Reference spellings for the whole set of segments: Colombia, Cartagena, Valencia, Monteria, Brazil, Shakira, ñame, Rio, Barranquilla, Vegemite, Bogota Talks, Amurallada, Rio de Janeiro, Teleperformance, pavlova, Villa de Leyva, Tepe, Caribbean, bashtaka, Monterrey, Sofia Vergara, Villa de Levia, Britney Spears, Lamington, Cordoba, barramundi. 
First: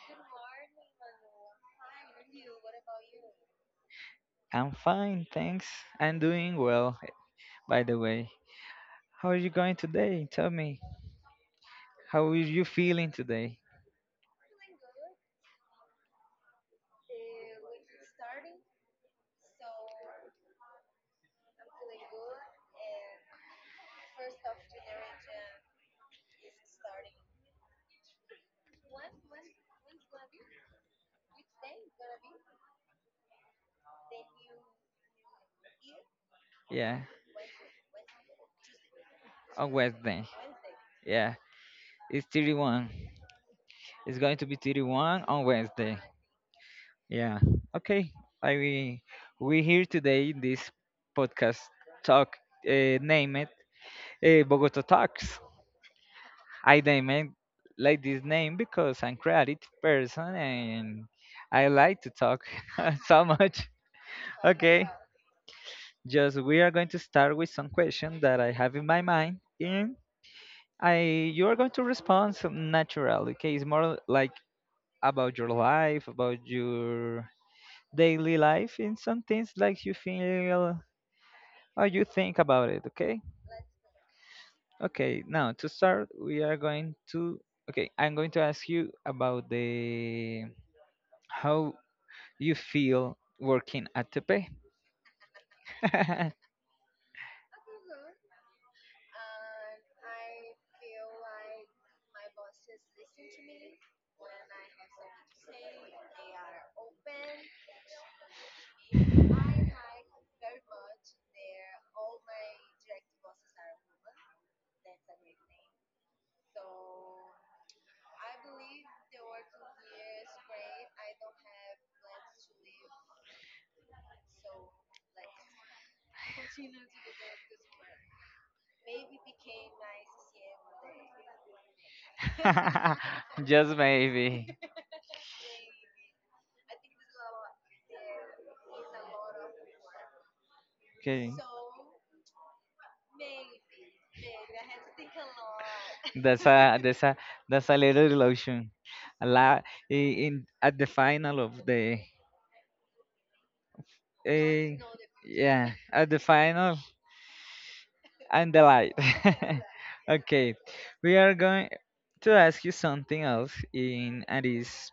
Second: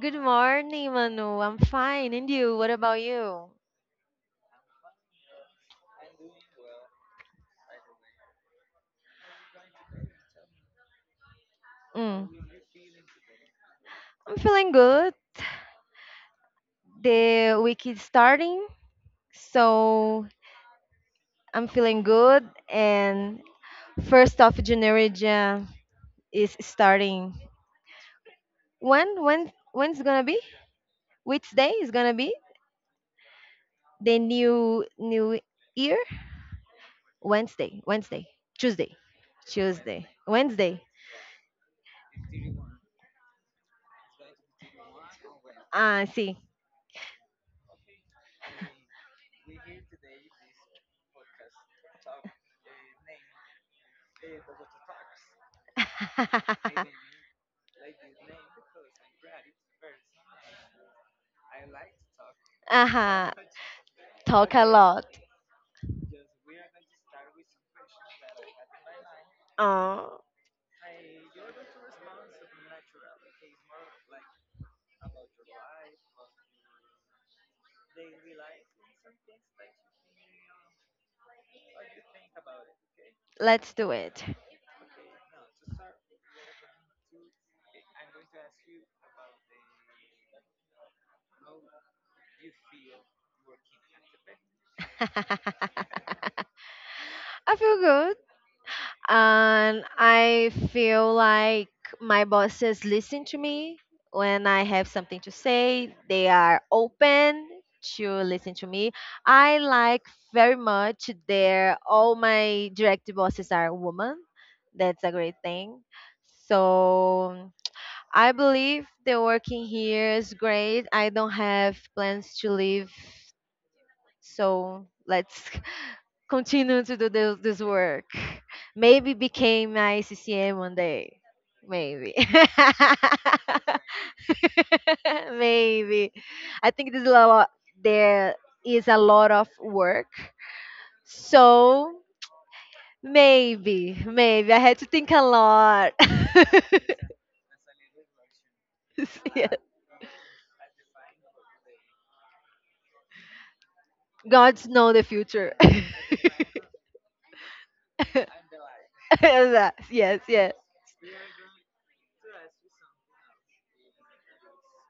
Good morning, Manu. I'm fine. And you? What about you? I'm fine, thanks. I'm doing well, by the way. How are you going today? Tell me. How Mm. are you feeling today? I'm feeling good. The week is starting, so I'm feeling good. And January 1st is starting. When's gonna be? Which day is gonna be the new year? Yeah, Wednesday. Wednesday. Tuesday. on Tuesday. Wednesday. Wednesday. Yeah, it's 31. It's going to be 31 on Wednesday. Ah, see. Yeah. Okay. I we here today in this podcast talk name it Bogota Talks. I name it like this name because I'm creative person and I like to talk uh so huh. much. Talk a Okay, lot. just we are going to start with some question that I have in my mind, and Oh. I you are going to respond so naturally. Okay, it's more like about your life, about your daily life, and some things like you feel or you think about it. Okay, Let's do it. okay. Now to start, we are going to okay. I'm going to ask you about the how you feel working at Tepe. I feel good and I feel like my bosses listen to me when I have something to say. They are open to listen to me. I like very much their all my direct bosses are women. That's a great thing. So I believe the working here is great. I don't have plans to leave. So let's continue to do this work. Maybe became my CCM one day. Maybe. Just maybe. Maybe. I think there is a lot of work. Okay. So maybe I had to think a lot. That's a that's a that's a little illusion. A yes. lot in at the final of the Gods eh, know the future. yeah at the final and the light. yes, yes, Okay, yes. we are going to ask you something else in and is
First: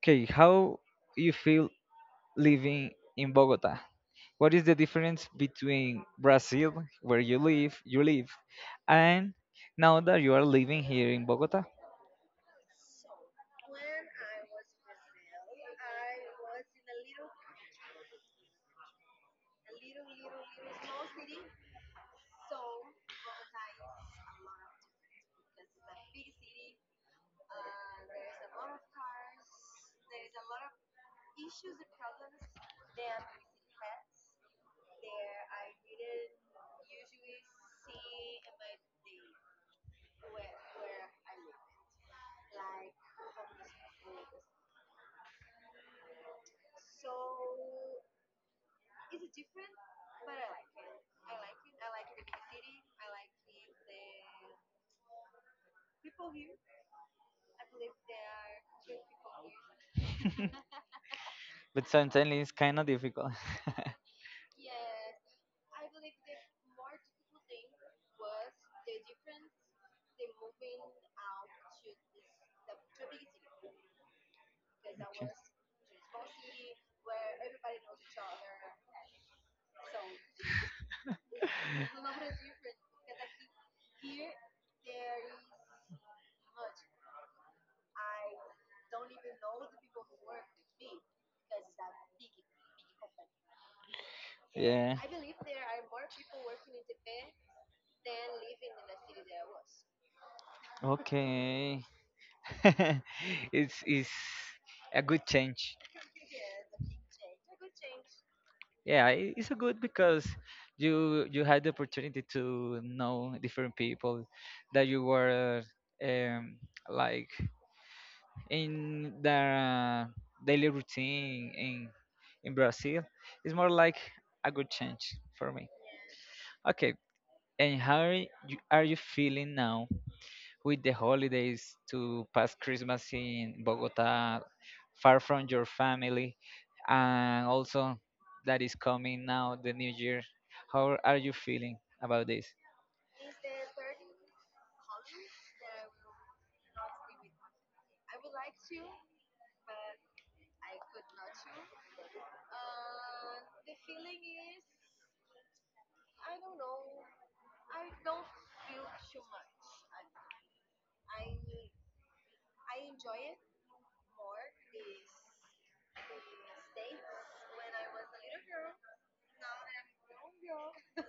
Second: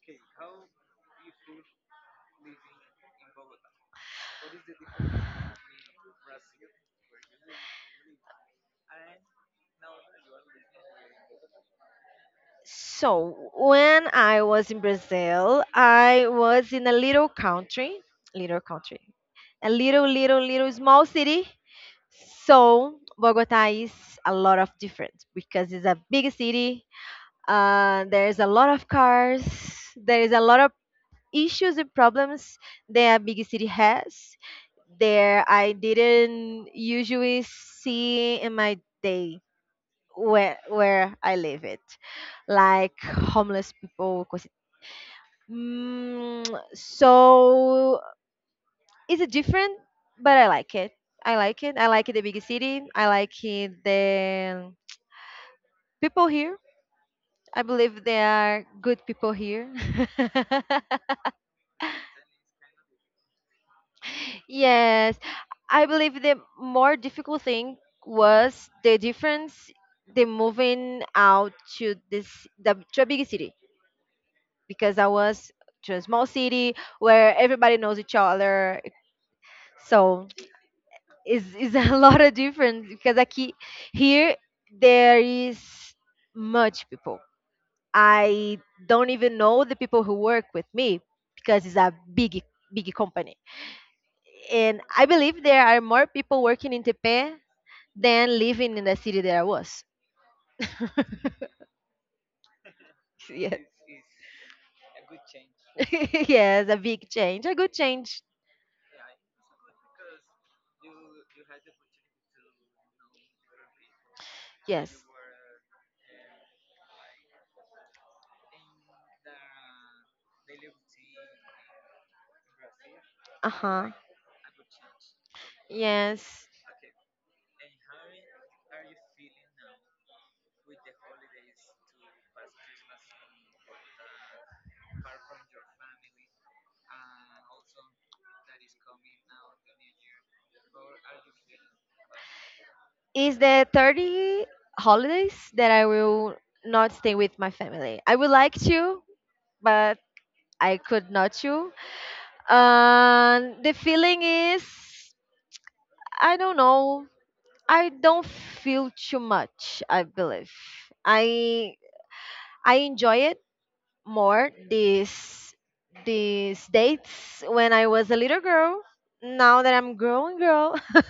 okay how you feel living in Bogota. What is the difference between Brazil, where you live, and now that you are living here in Bogota? So, when I was in Brazil, I was in a little country, a little, little, little small city. So, Bogota is a lot of different because it's a big city. There's a lot of cars. There is a lot of issues and problems that a big city has. There, I didn't usually see in my day where I live it, like homeless people. 'Cause it, mm, so is it different, but I like it. I like it. I like the big city. I like it, the people here. I believe they are good people here. But sometimes it's kind of difficult. Yes, I believe the more difficult thing was the difference. The moving out to this the to a big city because I Okay. was to a small city where everybody knows each other. So it's a lot of difference because I keep, here there is much people. I don't even know the people who work with me because it's a big company. And Yeah. I believe there are more people working in Tepe than living in the city that I was. Okay. Yes. It's a good change. Yes, a big change, a good change. Yeah, it's a good because you had the opportunity to know different people that Yes. you were um, like in their daily routine in Brazil Uh it's more huh. like a good change for me. Yes. Okay, and how are you feeling now with the holidays to pass Christmas in Bogota, far from your family, and also that is coming now the New Year? How are you feeling about this? Is the 30 holidays that I will not stay with my family. I would like to, but I could not to. And the feeling is, I don't know. I don't feel too much. I believe I I enjoy it more these dates when I was a little girl. Now that I'm grown girl,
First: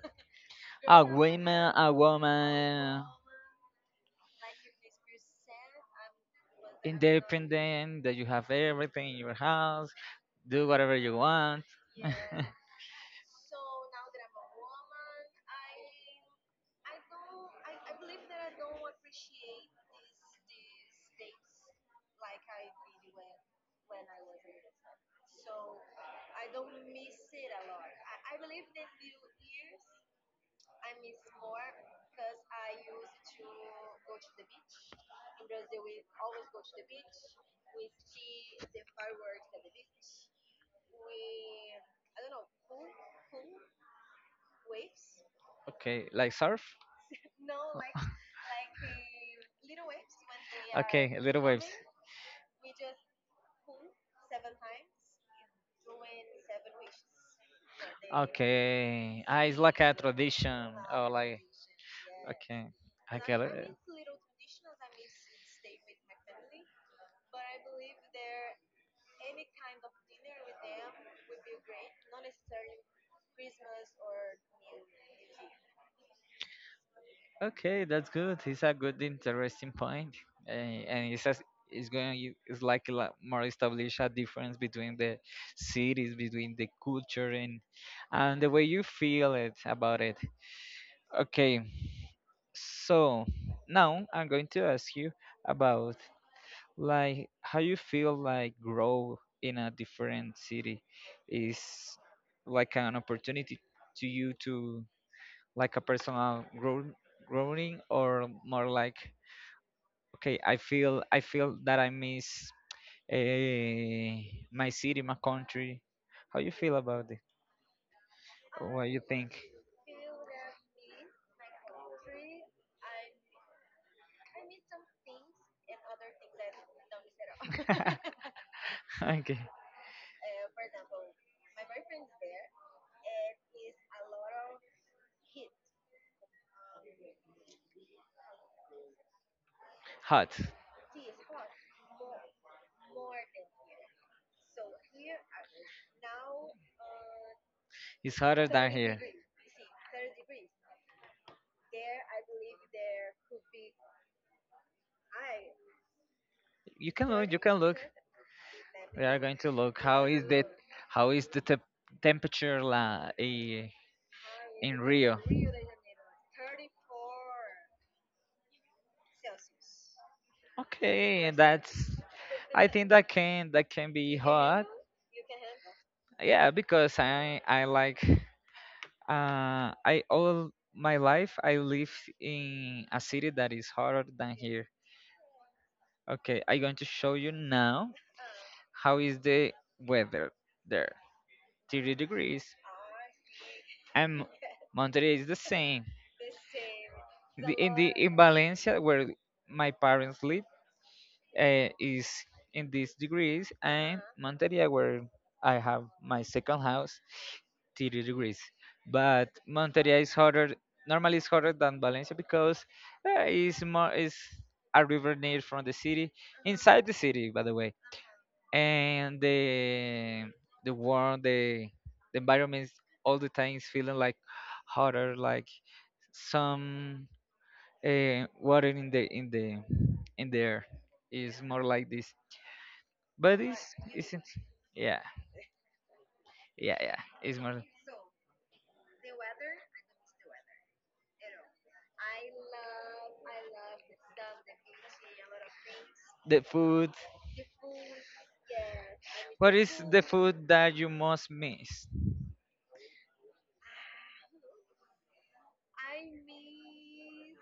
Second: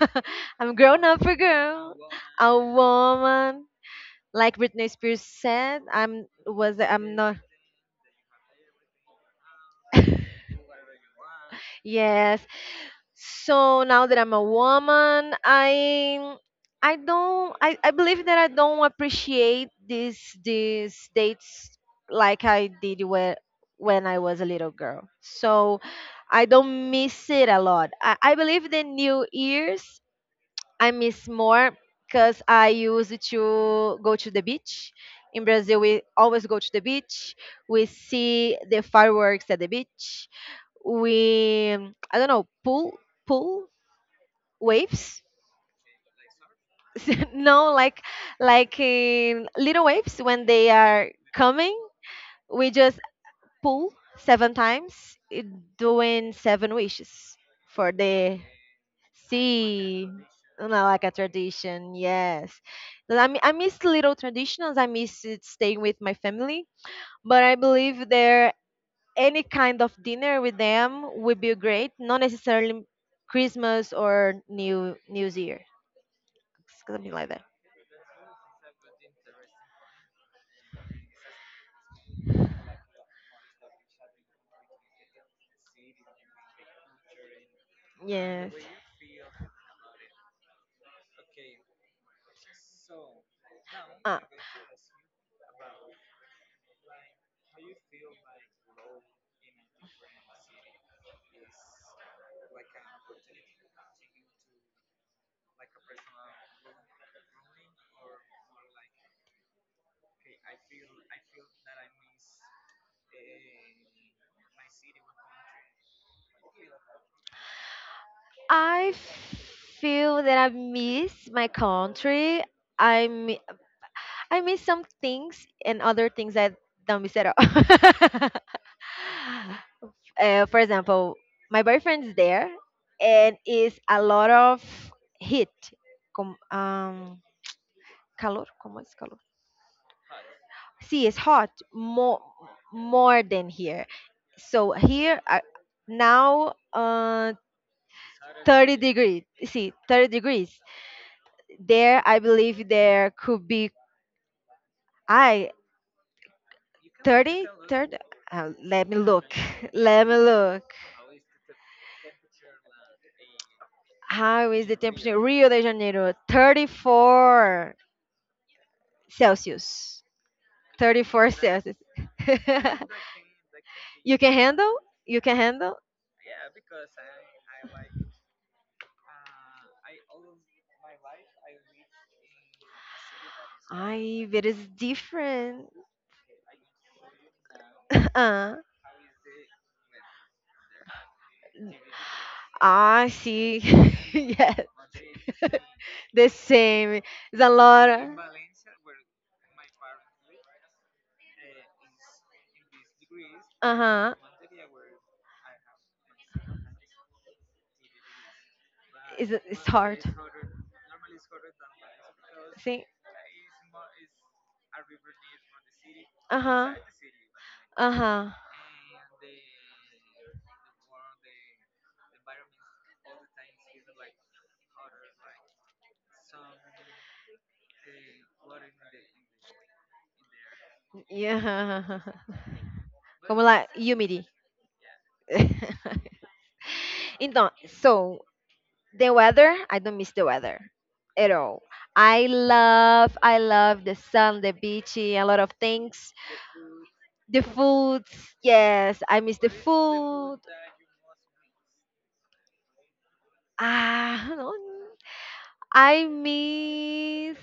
I'm grown A up a woman, a girl, a woman woman. Like Britney Spears said, I'm was that I'm not. independent that you have everything in your house do whatever you want. Yes. So now that I'm a woman, I don't, I believe that I don't appreciate these dates like I did when I was a little girl. So I don't miss it a lot. I believe the New Year's I miss more because I used to go to the beach. In Brazil, we always go to the beach. We see the fireworks at the beach. We, I don't know, pool waves. Okay, like surf. No, like in little waves when they are Okay, little waves. coming. We just pull seven times, eh, doing seven wishes for the, Okay, ah, it's like a see, not tradition. like Oh, a like tradition. Yes, okay, but I get I it. miss little traditions. I miss it staying with my family. But I believe there any kind of dinner with them would be great. Not necessarily Christmas or New Year, something like that. Okay, that's good. It's a good, interesting point, and it's as it's going. It's like a lot more establish a difference between the cities, between the culture, and the Yes. way you feel it about it. Okay, so now Uh, I'm going to ask you about like how you feel like grow in a different city is like an opportunity to you to like a personal grow, growing or more like okay I feel that I miss eh, my city my country how you feel about it what I you think feel that I miss my country. I I miss some things and other things that don't miss at all. okay For example, my boyfriend's there, and is a lot of heat. Com- um, calor, como es calor? hot See, it's hot more than here. So here now it's hotter than 30 here degrees. See, 30 degrees. There, I believe there could be. I you can look you 30, can look thirty. Let me We are look. going to look Let me look. how is the temperature How is the in Rio. temperature? Rio de Janeiro, 34 Celsius. Okay, 34 and Celsius. that's I think that can be You can hot. handle? You can handle? Yeah, because I like I all my life I live in a city that is hotter I, than it here. is different. Okay, I'm going to show you now uh, how is the weather there. 30 degrees. I see. And Yes, Monterrey is the same. the same. It's a The, in lot. the in Valencia where my parents live is in these degrees, Uh and huh. Monteria where I have my second house, 30 degrees. But It's Monteria hard. is hotter. Normally, it's hotter than Valencia because See? It's more is a river near from the city, Uh huh. inside the city, by the way. Uh huh. And the warm the environment is all the time is feeling like hotter, like some water in the in the in the air is more like Yeah. this but Como la it's isn't humidity. yeah yeah it's Então, more so the weather, I don't miss the weather at all. I love the sun, the beach, a lot of things. the food. The food, yes, I miss the What is the food. food that you most miss? Ah, I don't I miss.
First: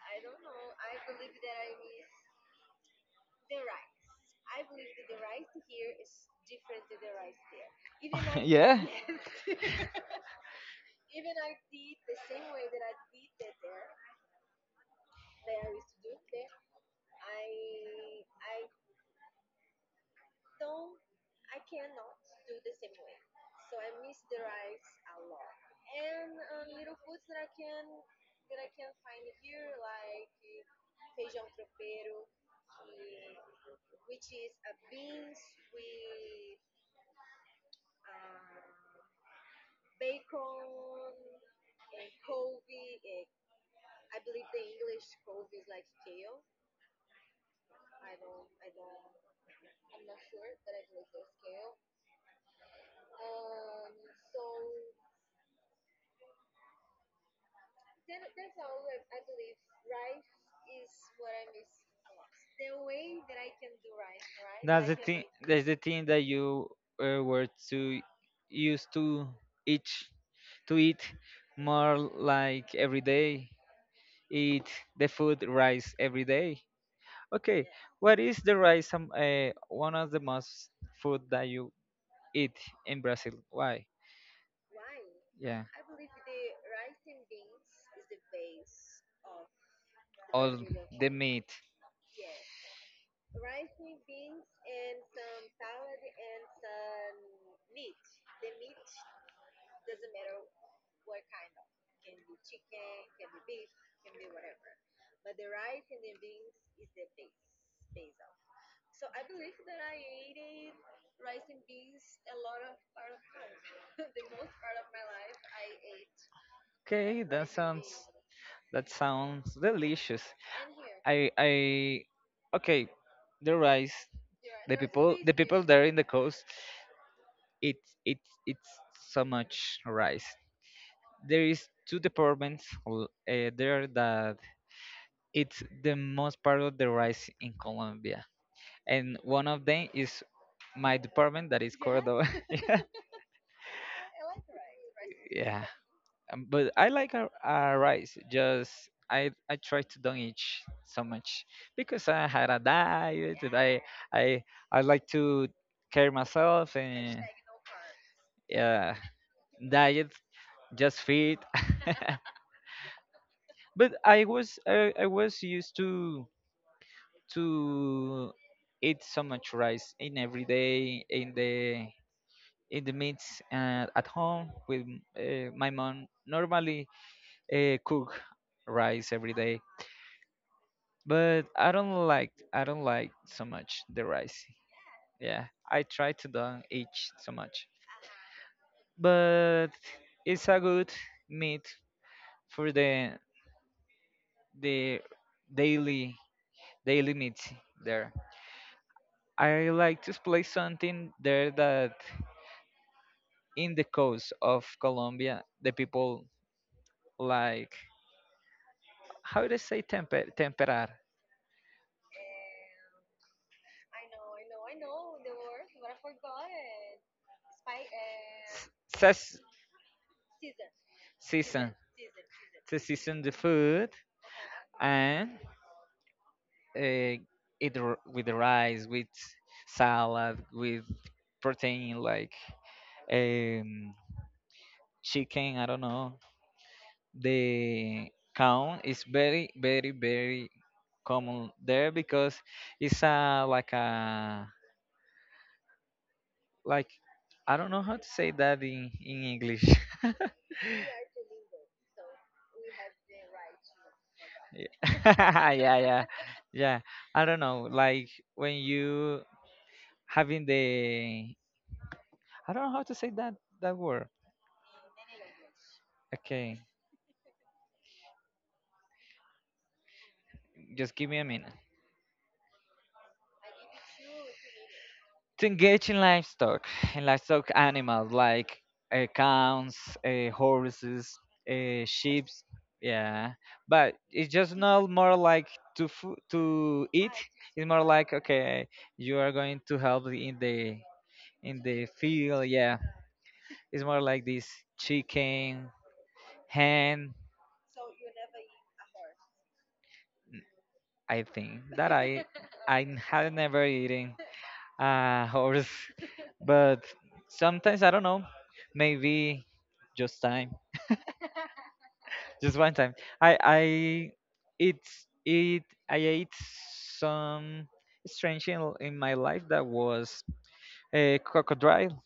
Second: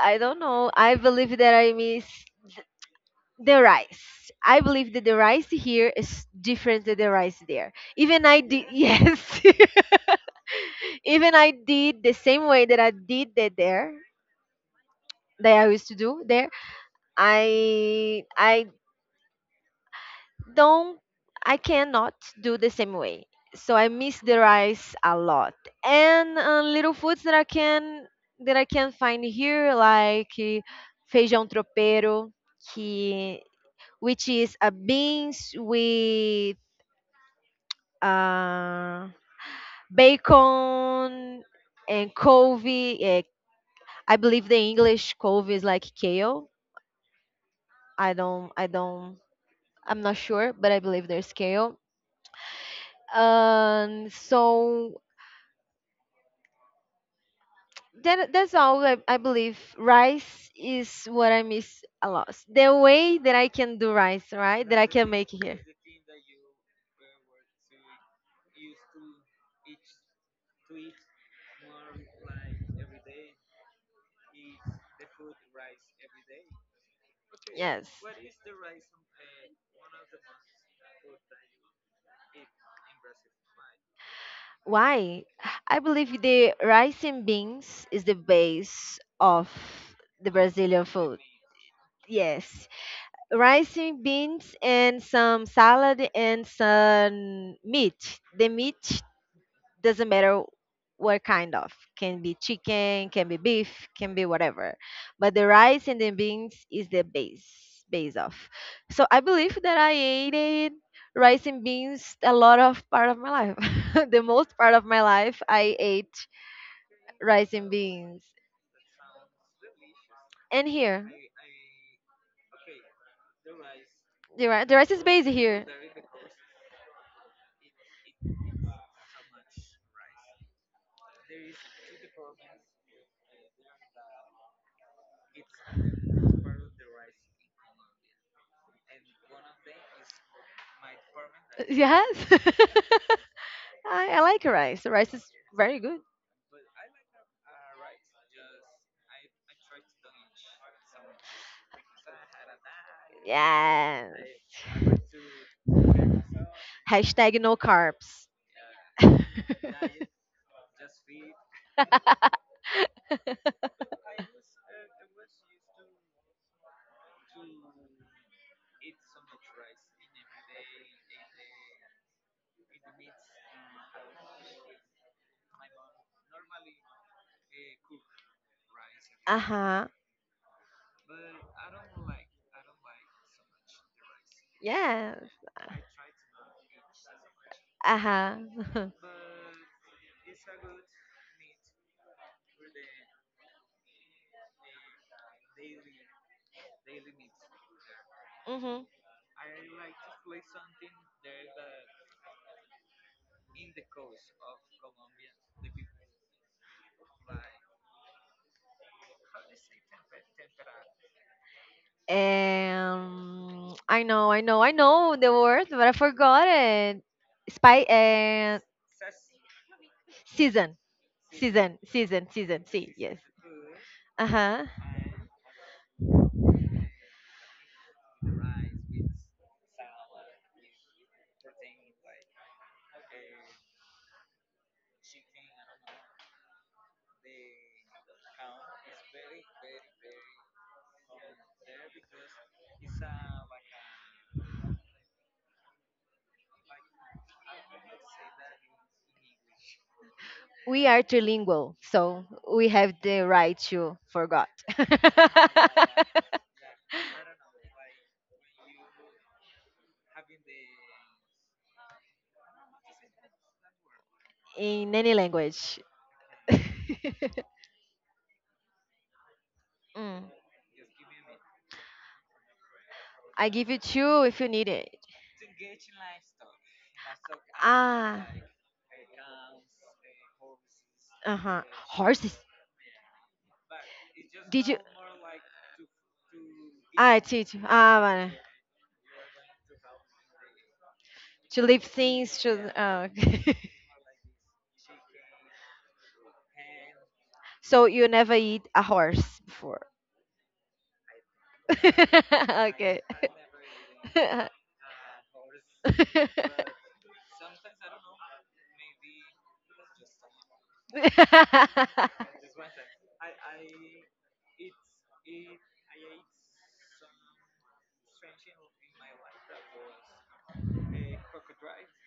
I don't know. I believe that I miss the rice. I believe that the rice here is different than the rice there. Even I did, Yeah, yes. Even I did the same way that I did that there, that I used to do there. I don't, I cannot do the same way. So I miss the rice a lot. And little foods that I can find here, like feijão tropeiro, que which is a beans with uh, bacon and covey. I believe the English covey is like kale. I don't, I'm not sure, but I believe there's kale. So that's all I believe. Rice is what I miss a lot. The way that I can do rice, right? That I that's the can thing make here. that's the thing that you were to used to eat eat more like every day eat the food rice every day. Okay, Yes. what is the rice one of the most food that you eat in Brazil? Why? Why? Yeah, I believe the rice and beans is the base of the all Brazilian the food. meat. Yes, rice and beans and some salad and some meat. The meat doesn't matter what kind of, can be chicken, can be beef, can be whatever, but the rice and the beans is the base of. So I believe that I ate it, rice and beans, a lot of part of my life. The most part of my life I ate Okay, that rice and sounds beans. that sounds delicious. And here I okay, the rice. the rice, The the rice is people base the people here. there in the coast it it's so much rice. There is two departments there that it's the most part of the rice in Colombia and one of them is my department that is yeah. Yes. Cordoba. Yeah, I like rice. Rice is yeah. very good. But I like a our rice. Just I try to don't eat so much because I had a diet. And I Yes. I I like to care myself and #NoCarbs. yeah, diet just fit. But I was used to to eat so much rice in every day in the meats at home with my mom normally cook rice every Uh day, huh. but I don't like so much the rice. Yes. Yeah, I try to don't eat so much, Uh huh. but it's a good meat for the daily daily meat there. Mhm. I like to play something there that in the coast of Colombia the people like how do they say temperar I know, I know, I know the word, but I forgot it. Spy S- ses- season, season season, season, season. to See, yes. season the food Uh huh. and uh, eat with the rice, with salad, with protein like um, chicken. I don't know. The count is very, very, very common there because it's a like I don't know how to say that in English. We are trilingual, so we have the right to forgot. yeah, yeah, yeah. I don't know. Like when you having the I don't know how to say that that word. In any language. Okay, Mm. just give me a minute. I give you two if you need it. To engage in livestock animals Ah. like cows, horses, Uh huh. Sheep. Horses. Yeah, but it's just Did you? not more like to eat. Ah, teach. It's more Ah, like vale. okay, you are going to help in To leave the things field. to. Yeah, Oh, okay. it's more like this chicken, hen. So you never eat a horse before. I think that I I Okay. had never eaten a horse. But sometimes I don't know, maybe just time, just one time. I it's it I ate some strange thing in my life that was a crocodile.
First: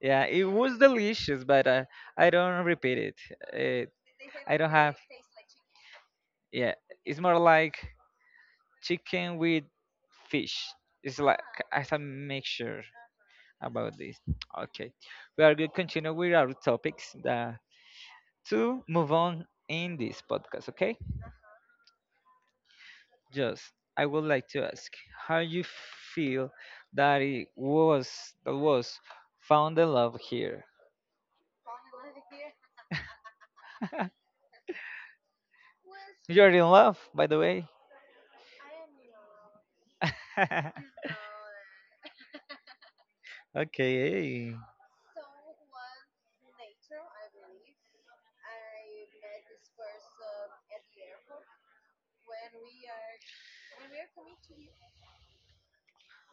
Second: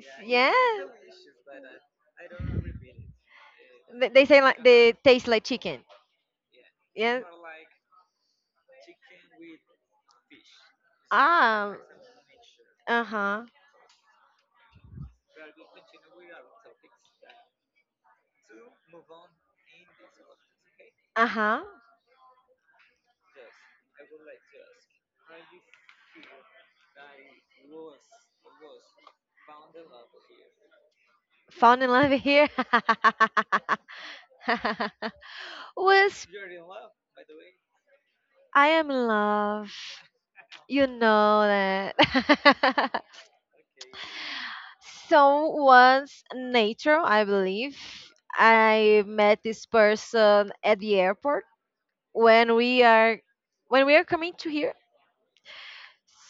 Yeah, it Yeah. was delicious, but I don't repeat it. Uh, They say I like don't they have. taste like chicken. Yeah, it's Yeah. more like chicken with fish. It's like Ah. as a mixture. Uh huh. About this. Okay, we are going to continue with our topics that to move on in this podcast. Okay, Uh huh. just I would like to ask how you feel that it was that was found the love here. Found in love here. Was You're in love, by the way. I am in love. You know that. Okay, So once nature, I believe, I met this person at the airport when we are coming to here.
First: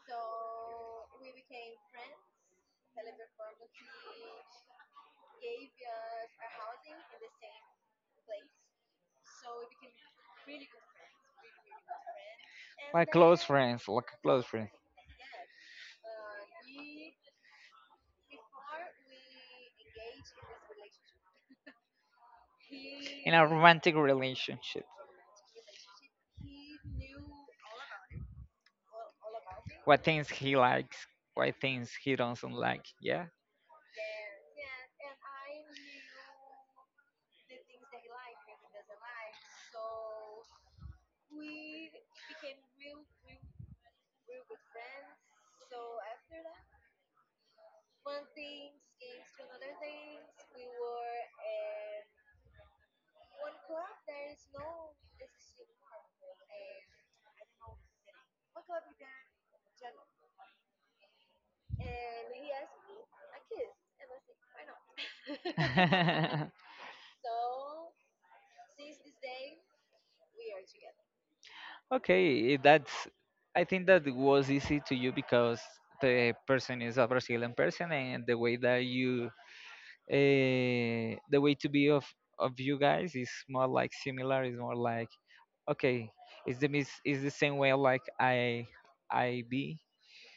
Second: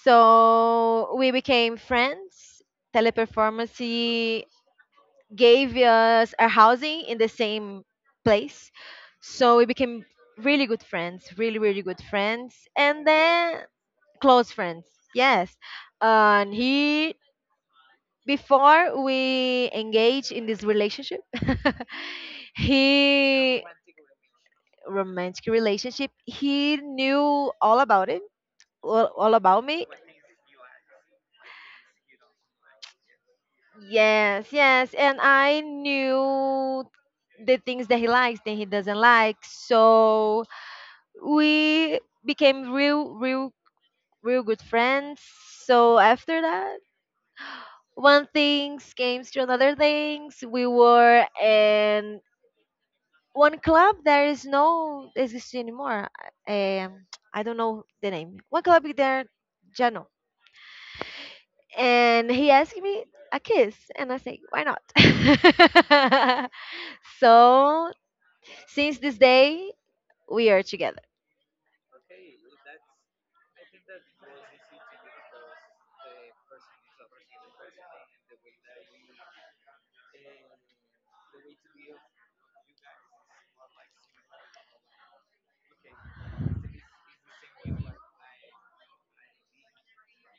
So we became friends. Teleperformance gave us our housing in the same place. So we became really good friends, really, really good friends. And then like close close friends friends, yes. And he, before we engage in this relationship, in a he, romantic relationship. romantic relationship, he knew all about it, all about me. What things he likes, what things he doesn't like. Yeah? Yes, yes. And I knew the things that he likes, that he doesn't like. So we became real, real, real good friends. So after that, one thing came to another things. We were in one club that is no exists anymore. Um, I don't know the name. One club is there, Jano. And he asked me a kiss, and I say, why not? So since this day, we are together. okay, that's. I think that was easy to you because the person is a Brazilian person, and the way that you, the way to be of you guys is more like similar. Is more like okay, is the same way like I be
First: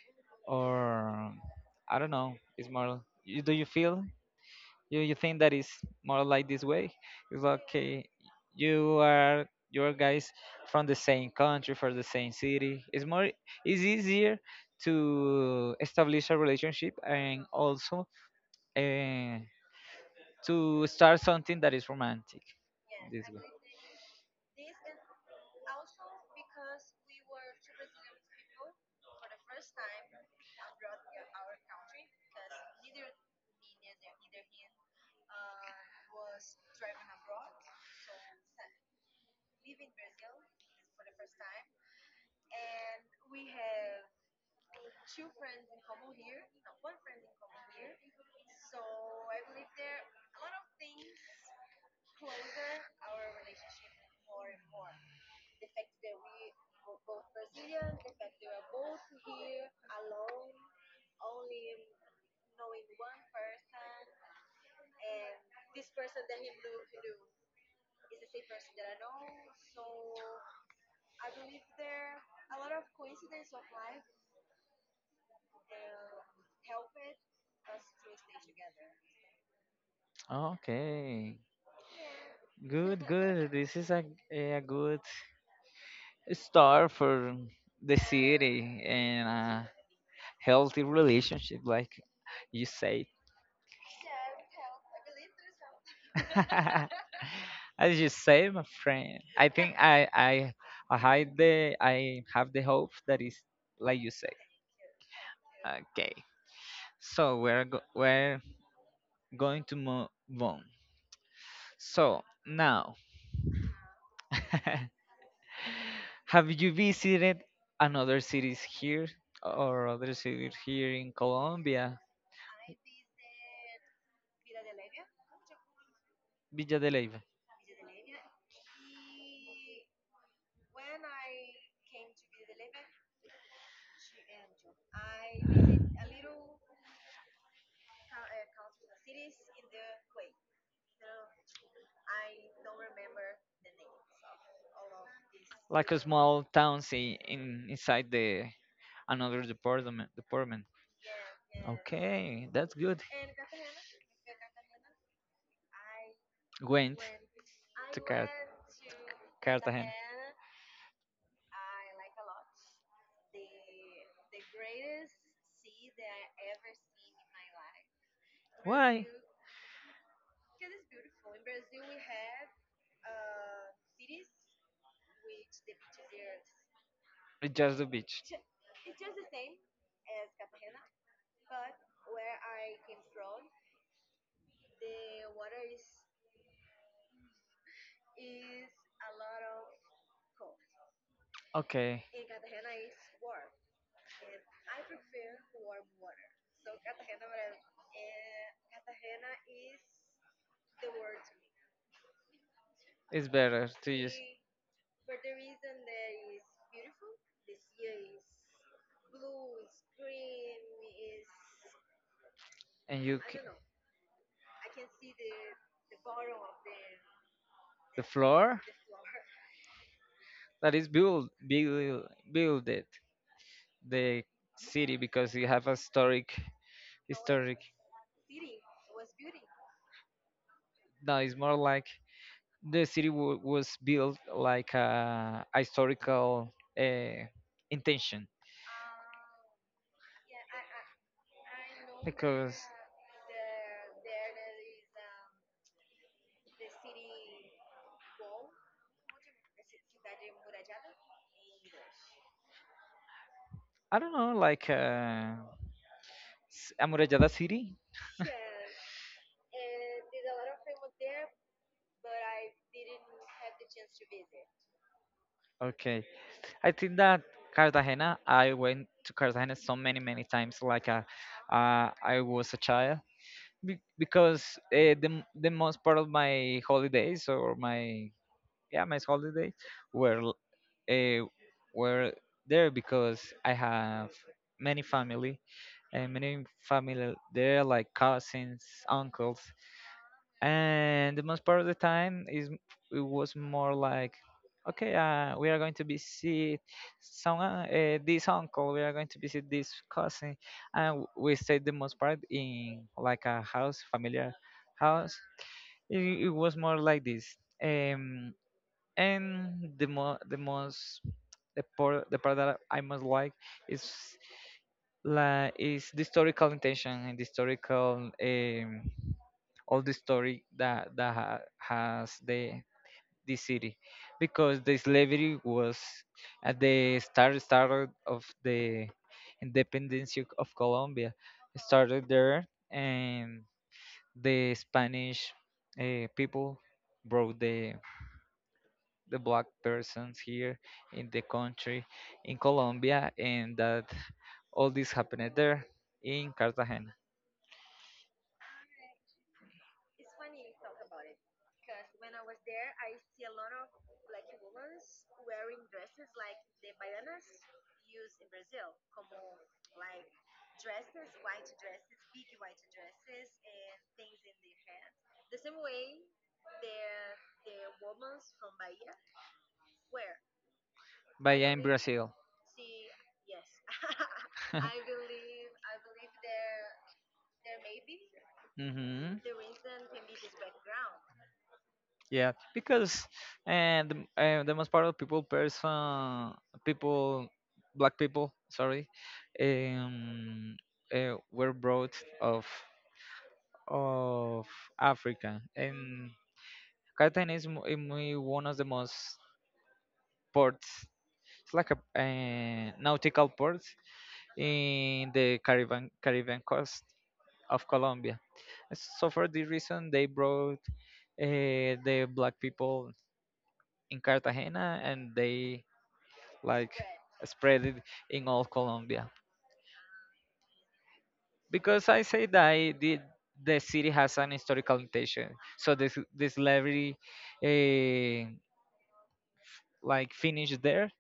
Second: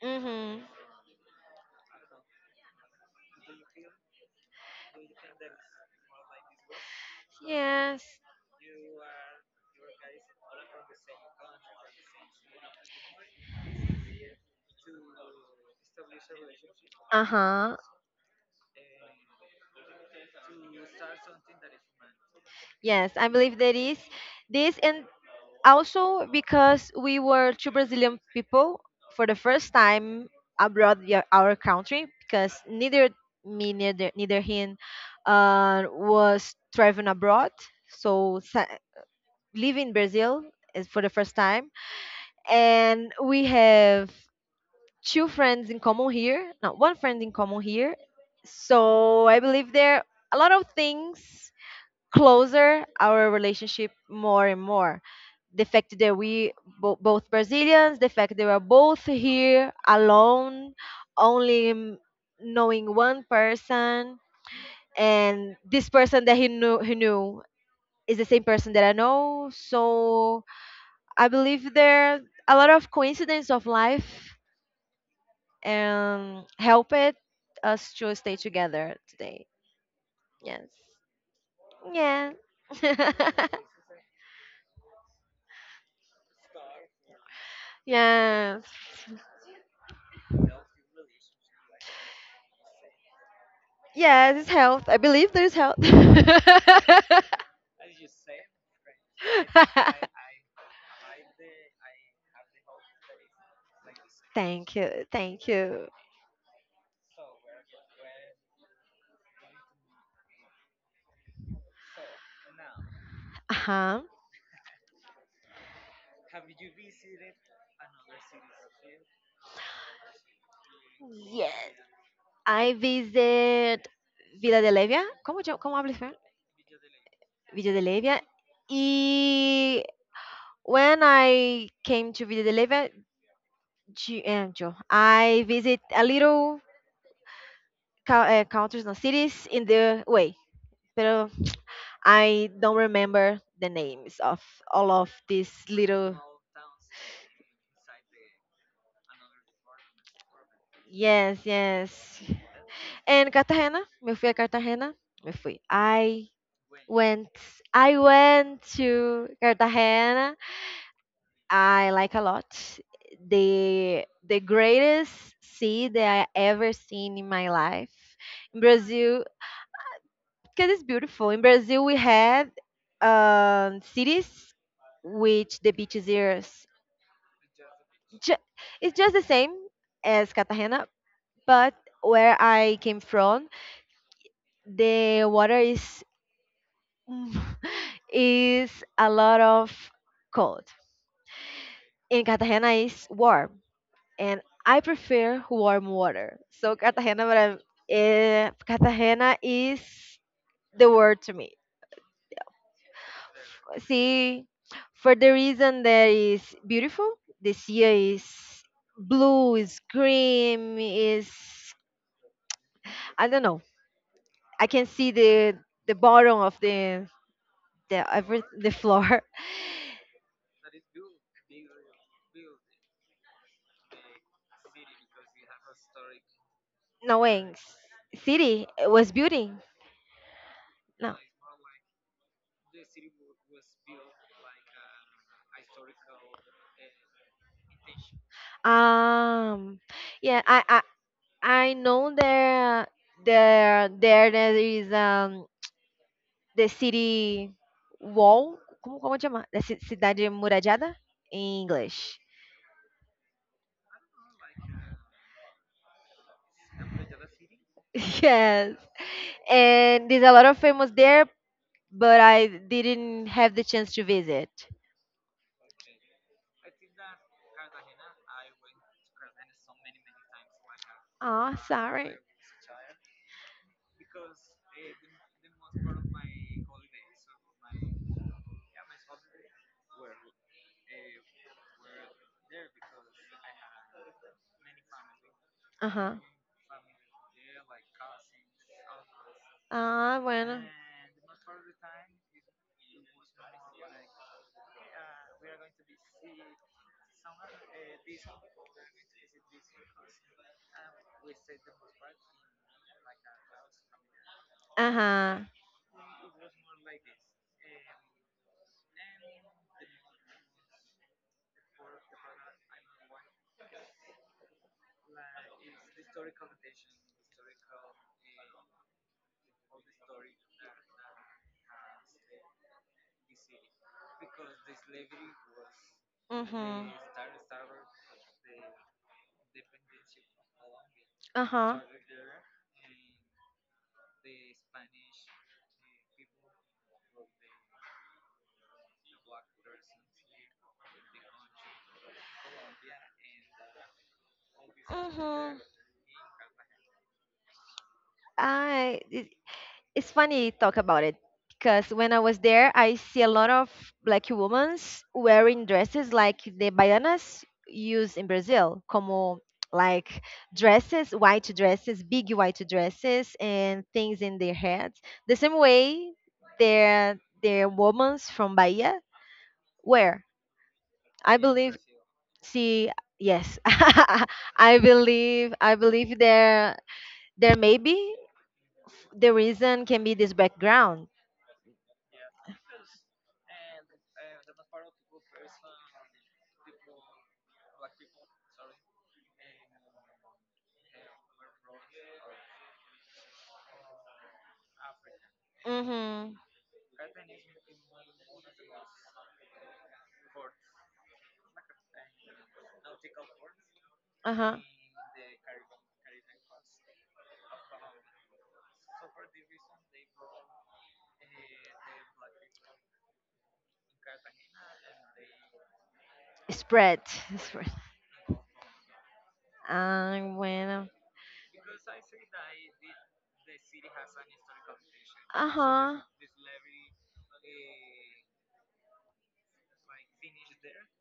Mm-hmm. or I don't know. It's more. You, do you feel? You think that is more like this way it's like, Yes. okay you are your guys from the same country from the same city it's more it's easier to establish a relationship and Uh-huh. also uh, to start something that is romantic Yes, this I way. believe that is this and also because we were two Brazilian people for the first time abroad our country because neither me neither him was traveling abroad so live in Brazil is for the first time and we have two friends in common here, no, one friend in common here. So I believe there are a lot of things closer our relationship more and more. The fact that we both Brazilians, the fact that we're both here alone, only knowing one person, and this person that he knew, is the same person that I know. So I believe there are a lot of coincidence of life and help it us to stay together today. Yes. Okay, Yeah. good, good. This is a good start for the Yes. city and a healthy relationship, like you said. Yes, it's health. I believe there's health. As you say, my friend, I think I hide the I have the hope that is like you say. Thank you. Thank you. Okay, so we're going to move on. So now, Uh-huh. have you visited another cities here or other cities here in Yes. Colombia? I visit Villa de Levia. ¿Cómo, cómo hablo español? Villa de Leyva, Villa de Levia. Y when I came to Villa de Levia, yo, I visit a little countries, no cities in the way. Pero I don't remember the names of all of these like a little. small town see in inside the another department department. Yes, yes. Okay, that's good. And Cartagena, me fui a Cartagena, me fui. Went went, I to went to Cartagena. Cartagena. I like a lot. The greatest sea that I ever seen in my life. In Why? Brazil. Because it's beautiful. In Brazil, we have cities which the beaches is It's just the beach. ju- it's just the same as Cartagena, but where I came from, the water is is a lot of cold. Okay, In Cartagena is warm, and I prefer warm water. So Cartagena, but Cartagena is the word to me. it's better to use See, for the reason that is beautiful, the sea is blue, is green, is and you I c- don't know. I can see the bottom of the the the every, floor the floor. that is build it the city because you have a No historic. wings. City it was beauty. No. No, it's more like the city was built like a historical uh, intention. Um. Yeah. I know, Because there is the city wall. Como como chama? The cidade muralhada in English. I don't know, like Amurallada City. Yes. And there's a lot of famous there, but I didn't have the chance to visit. Okay, I think that Cartagena. I went to Cartagena so many many times. Oh, sorry. I was a child because the the most part of my holidays or my holidays were l- uh, were there because I have many family and Uh-huh. many family there, like cousins, uncles. Ah, bueno. And the most part of the time is it was more like, okay, we are going to visit some this uncle, we are going to visit this cousin, and we stayed the most part in like a house familiar house. Uh-huh. It was more like this. um and the most, the part that I most like is, like, is the historical intention and the historical, all the story that has the this city, because the slavery was at Mm-hmm. the started of the independence of Colombia. Uh It huh. started there, and the Spanish people brought the black persons here in the country, in Colombia, and that all this happened Mm-hmm. there in Cartagena. I. it's funny talk about it because when I was there, I see a lot of black women wearing dresses like the baianas use in Brazil, como like dresses, white dresses, big white dresses, and things in their heads. The same way their women from Bahia wear. I But yeah, in believe. Brazil. See, yes, I believe. I believe there may be hmm. the reason can be this background. Yeah, because and the most part of people, black people, sorry, um, were brought of of Africa, and Mm-hmm. Cartagena is, is muy one of the most ports. It's like a nautical port Uh huh. in the Caribbean coast of Colombia. So for this reason, they brought the black people in Cartagena, and they, like, Spread. spread Spread. it in all Colombia. And when. Because I say that the city has an historical intention, Uh so this huh. this slavery uh, like finished there.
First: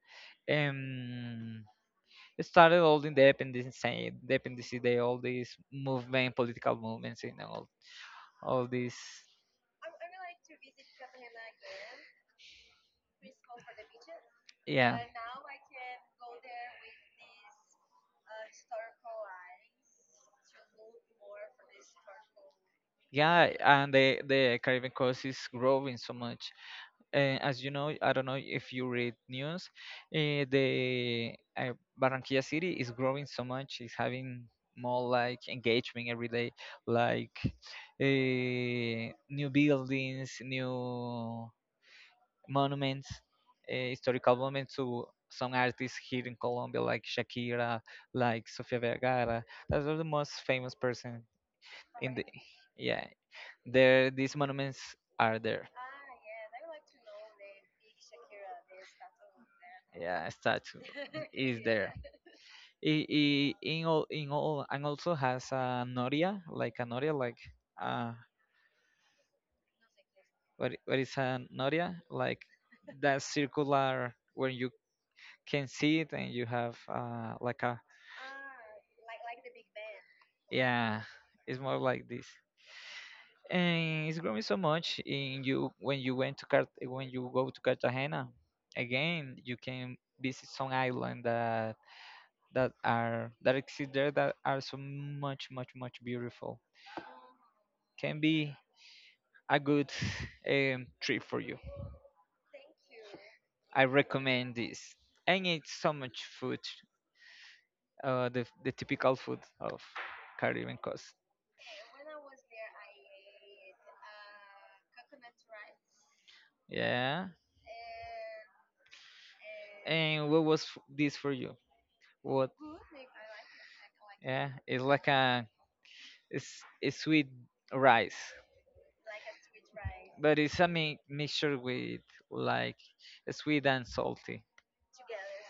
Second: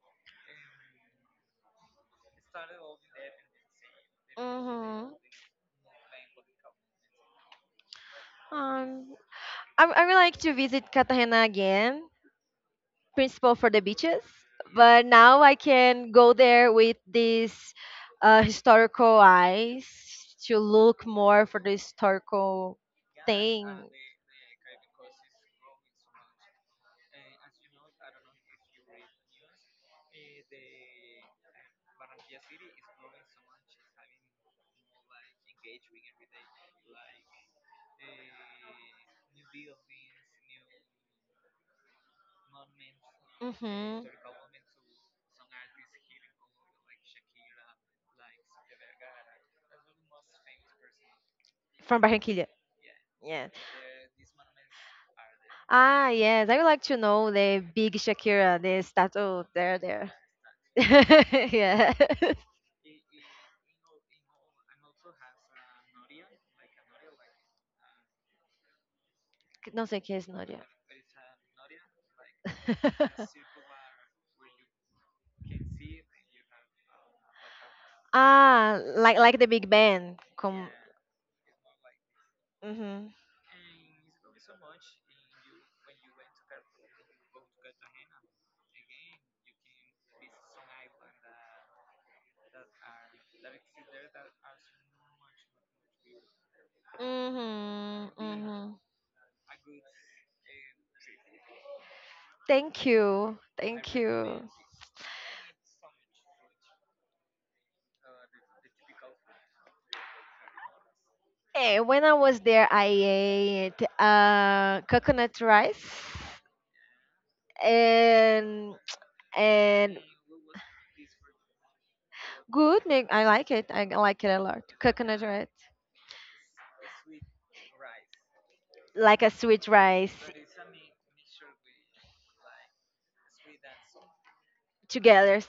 Um, it started all independence, independence day, Mm-hmm. all these movement, political movements, and all this. Um, I would like to visit Cartagena again. Principal for the beaches, Yeah, but now I can go there with these historical eyes to look more for the historical yeah, thing. and the Caribbean coast is growing so much. As you know, I don't know if you read news, the Barranquilla city is growing so much. It's having more like engagement every day, like, new buildings, new monuments, Hmm. historical monuments to some artists here in Colombia, like Shakira, like Sofia Vergara. Those are the most famous person From in the, Barranquilla. yeah. Yeah. There, these monuments are there. Ah, yes. I would like to know the big Shakira, the statue there, there. Yeah, statue is there. Yeah. In all and also has a noria, like a noria, like uh No sé qué es Noria. what, what is a noria, like that Circular. circular where you can see it and you have, uh, like a, Ah, like the big band. Yeah, it's more like this. Mhm. And it's growing so much in, you when you when you go to Cartagena again, you can visit some island that are, that exist there, that are so much, much beautiful. Mhm. Can be Mhm. a good trip for you. Thank you. I Thank you. recommend this, and it's so much food, the typical food of Caribbean coast. When I was there, I ate coconut rice Yeah. and and And what was this for you? What? Good, Nick. I like it. I like it a Yeah, lot. it's like Coconut a, rice. it's a sweet rice, Like a sweet rice but it's a mixture with, like, sweet and salty. together.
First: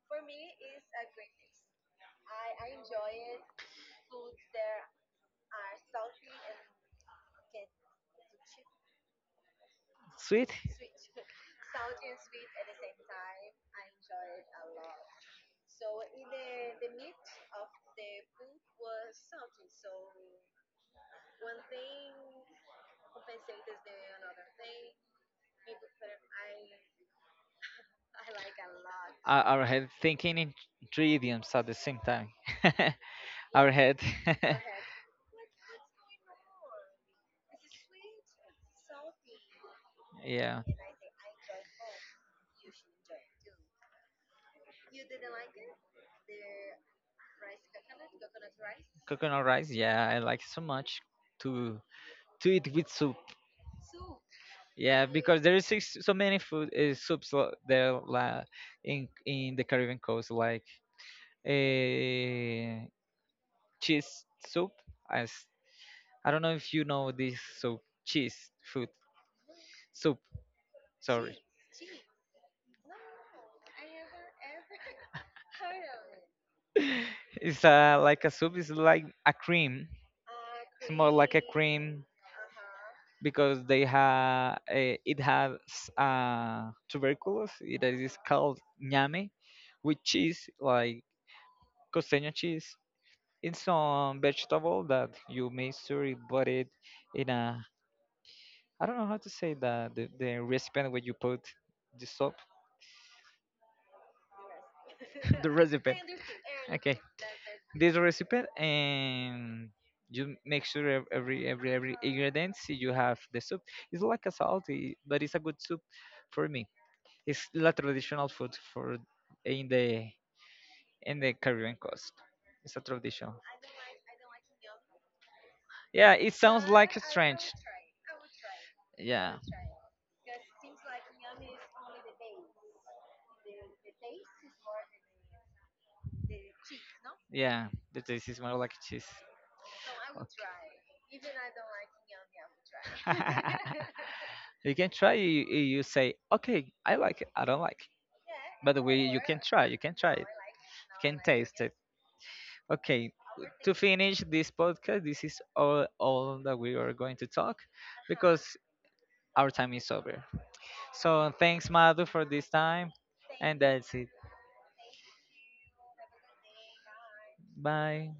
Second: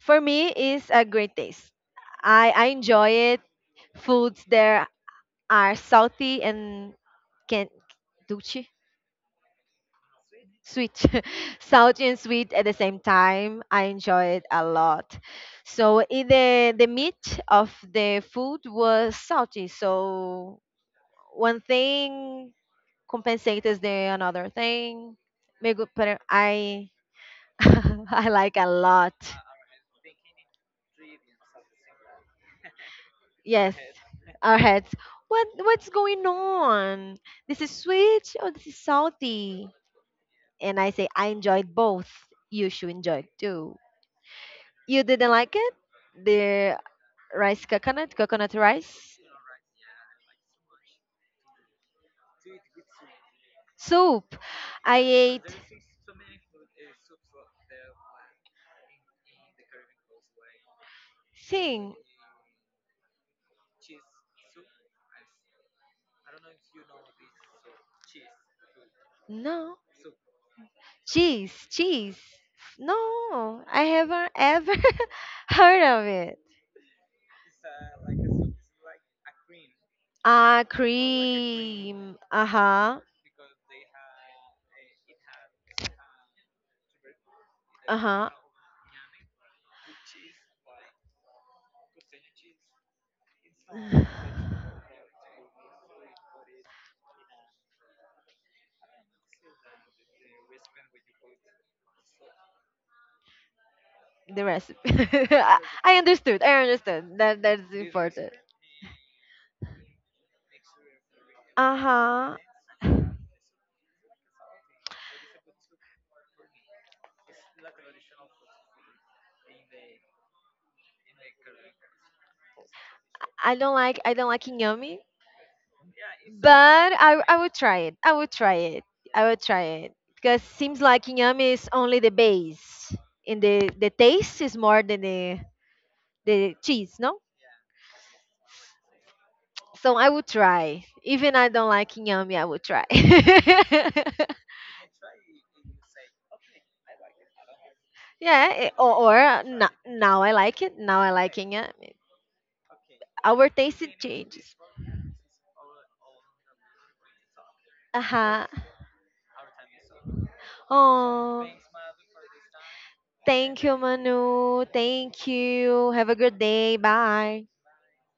For me, it's a great taste. I enjoy it. Foods there are salty and can duchy Sweet. sweet, salty and sweet at the same time I enjoy it a lot. So in the meat of the food was salty, so one thing. Compensate is the another thing. Pero I I like a lot. I our head thinking in three idioms at the same time. Our Yes, head. our heads. What's going on? This is sweet or this is salty? Yeah. And I say I enjoyed both. You should enjoy it too. You didn't like it? The rice coconut, coconut rice Coconut rice, yeah, I like so much to to eat with soup. soup. I Yeah, because ate there is so many food, soups there, la, in the Caribbean coast, like thing. a cheese soup. As, I don't know if you know this soup, cheese food No, soup. Sorry, cheese, cheese. No, I haven't ever heard of it. it's like a soup. It's like a cream. Ah, It's more like a cream cream. Uh huh. because they have, it has, tuberculosis. It Uh is huh. called ñame with cheese, like costeño cheese, in some vegetable that you make sure you put it in a, I don't know how to say that, the recipient where you put the soap. The recipe. The I recipe, I understood. I okay, understood. That's this important. recipe, and you make sure every every Uh-huh. ingredient, see, you have the soup. It's like a salty, but it's a good soup for me. It's la traditional food for, in the, in the Caribbean coast, it's a tradition. I don't like inyomi, Yeah, it sounds but like a I strange. would try it. I would try it. I Yeah, would try it because seems like inyomi is only the base, and the taste is more than the cheese, no? yeah, the taste is more like cheese. So I would try. Even I don't like inyomi, I would try. You can try. You say, okay, I like it, I don't like Yeah, it. Or, You or can try, you can try now it, I like it. you Now I can like it. taste it. Okay. Our To taste it finish this changes. podcast, this is all that we are going to talk, because Uh-huh. our time is over. So Oh, thanks, Madhu, for this time, and thank you, that's it. Manu. Thank you. Have a good day. Bye. Bye.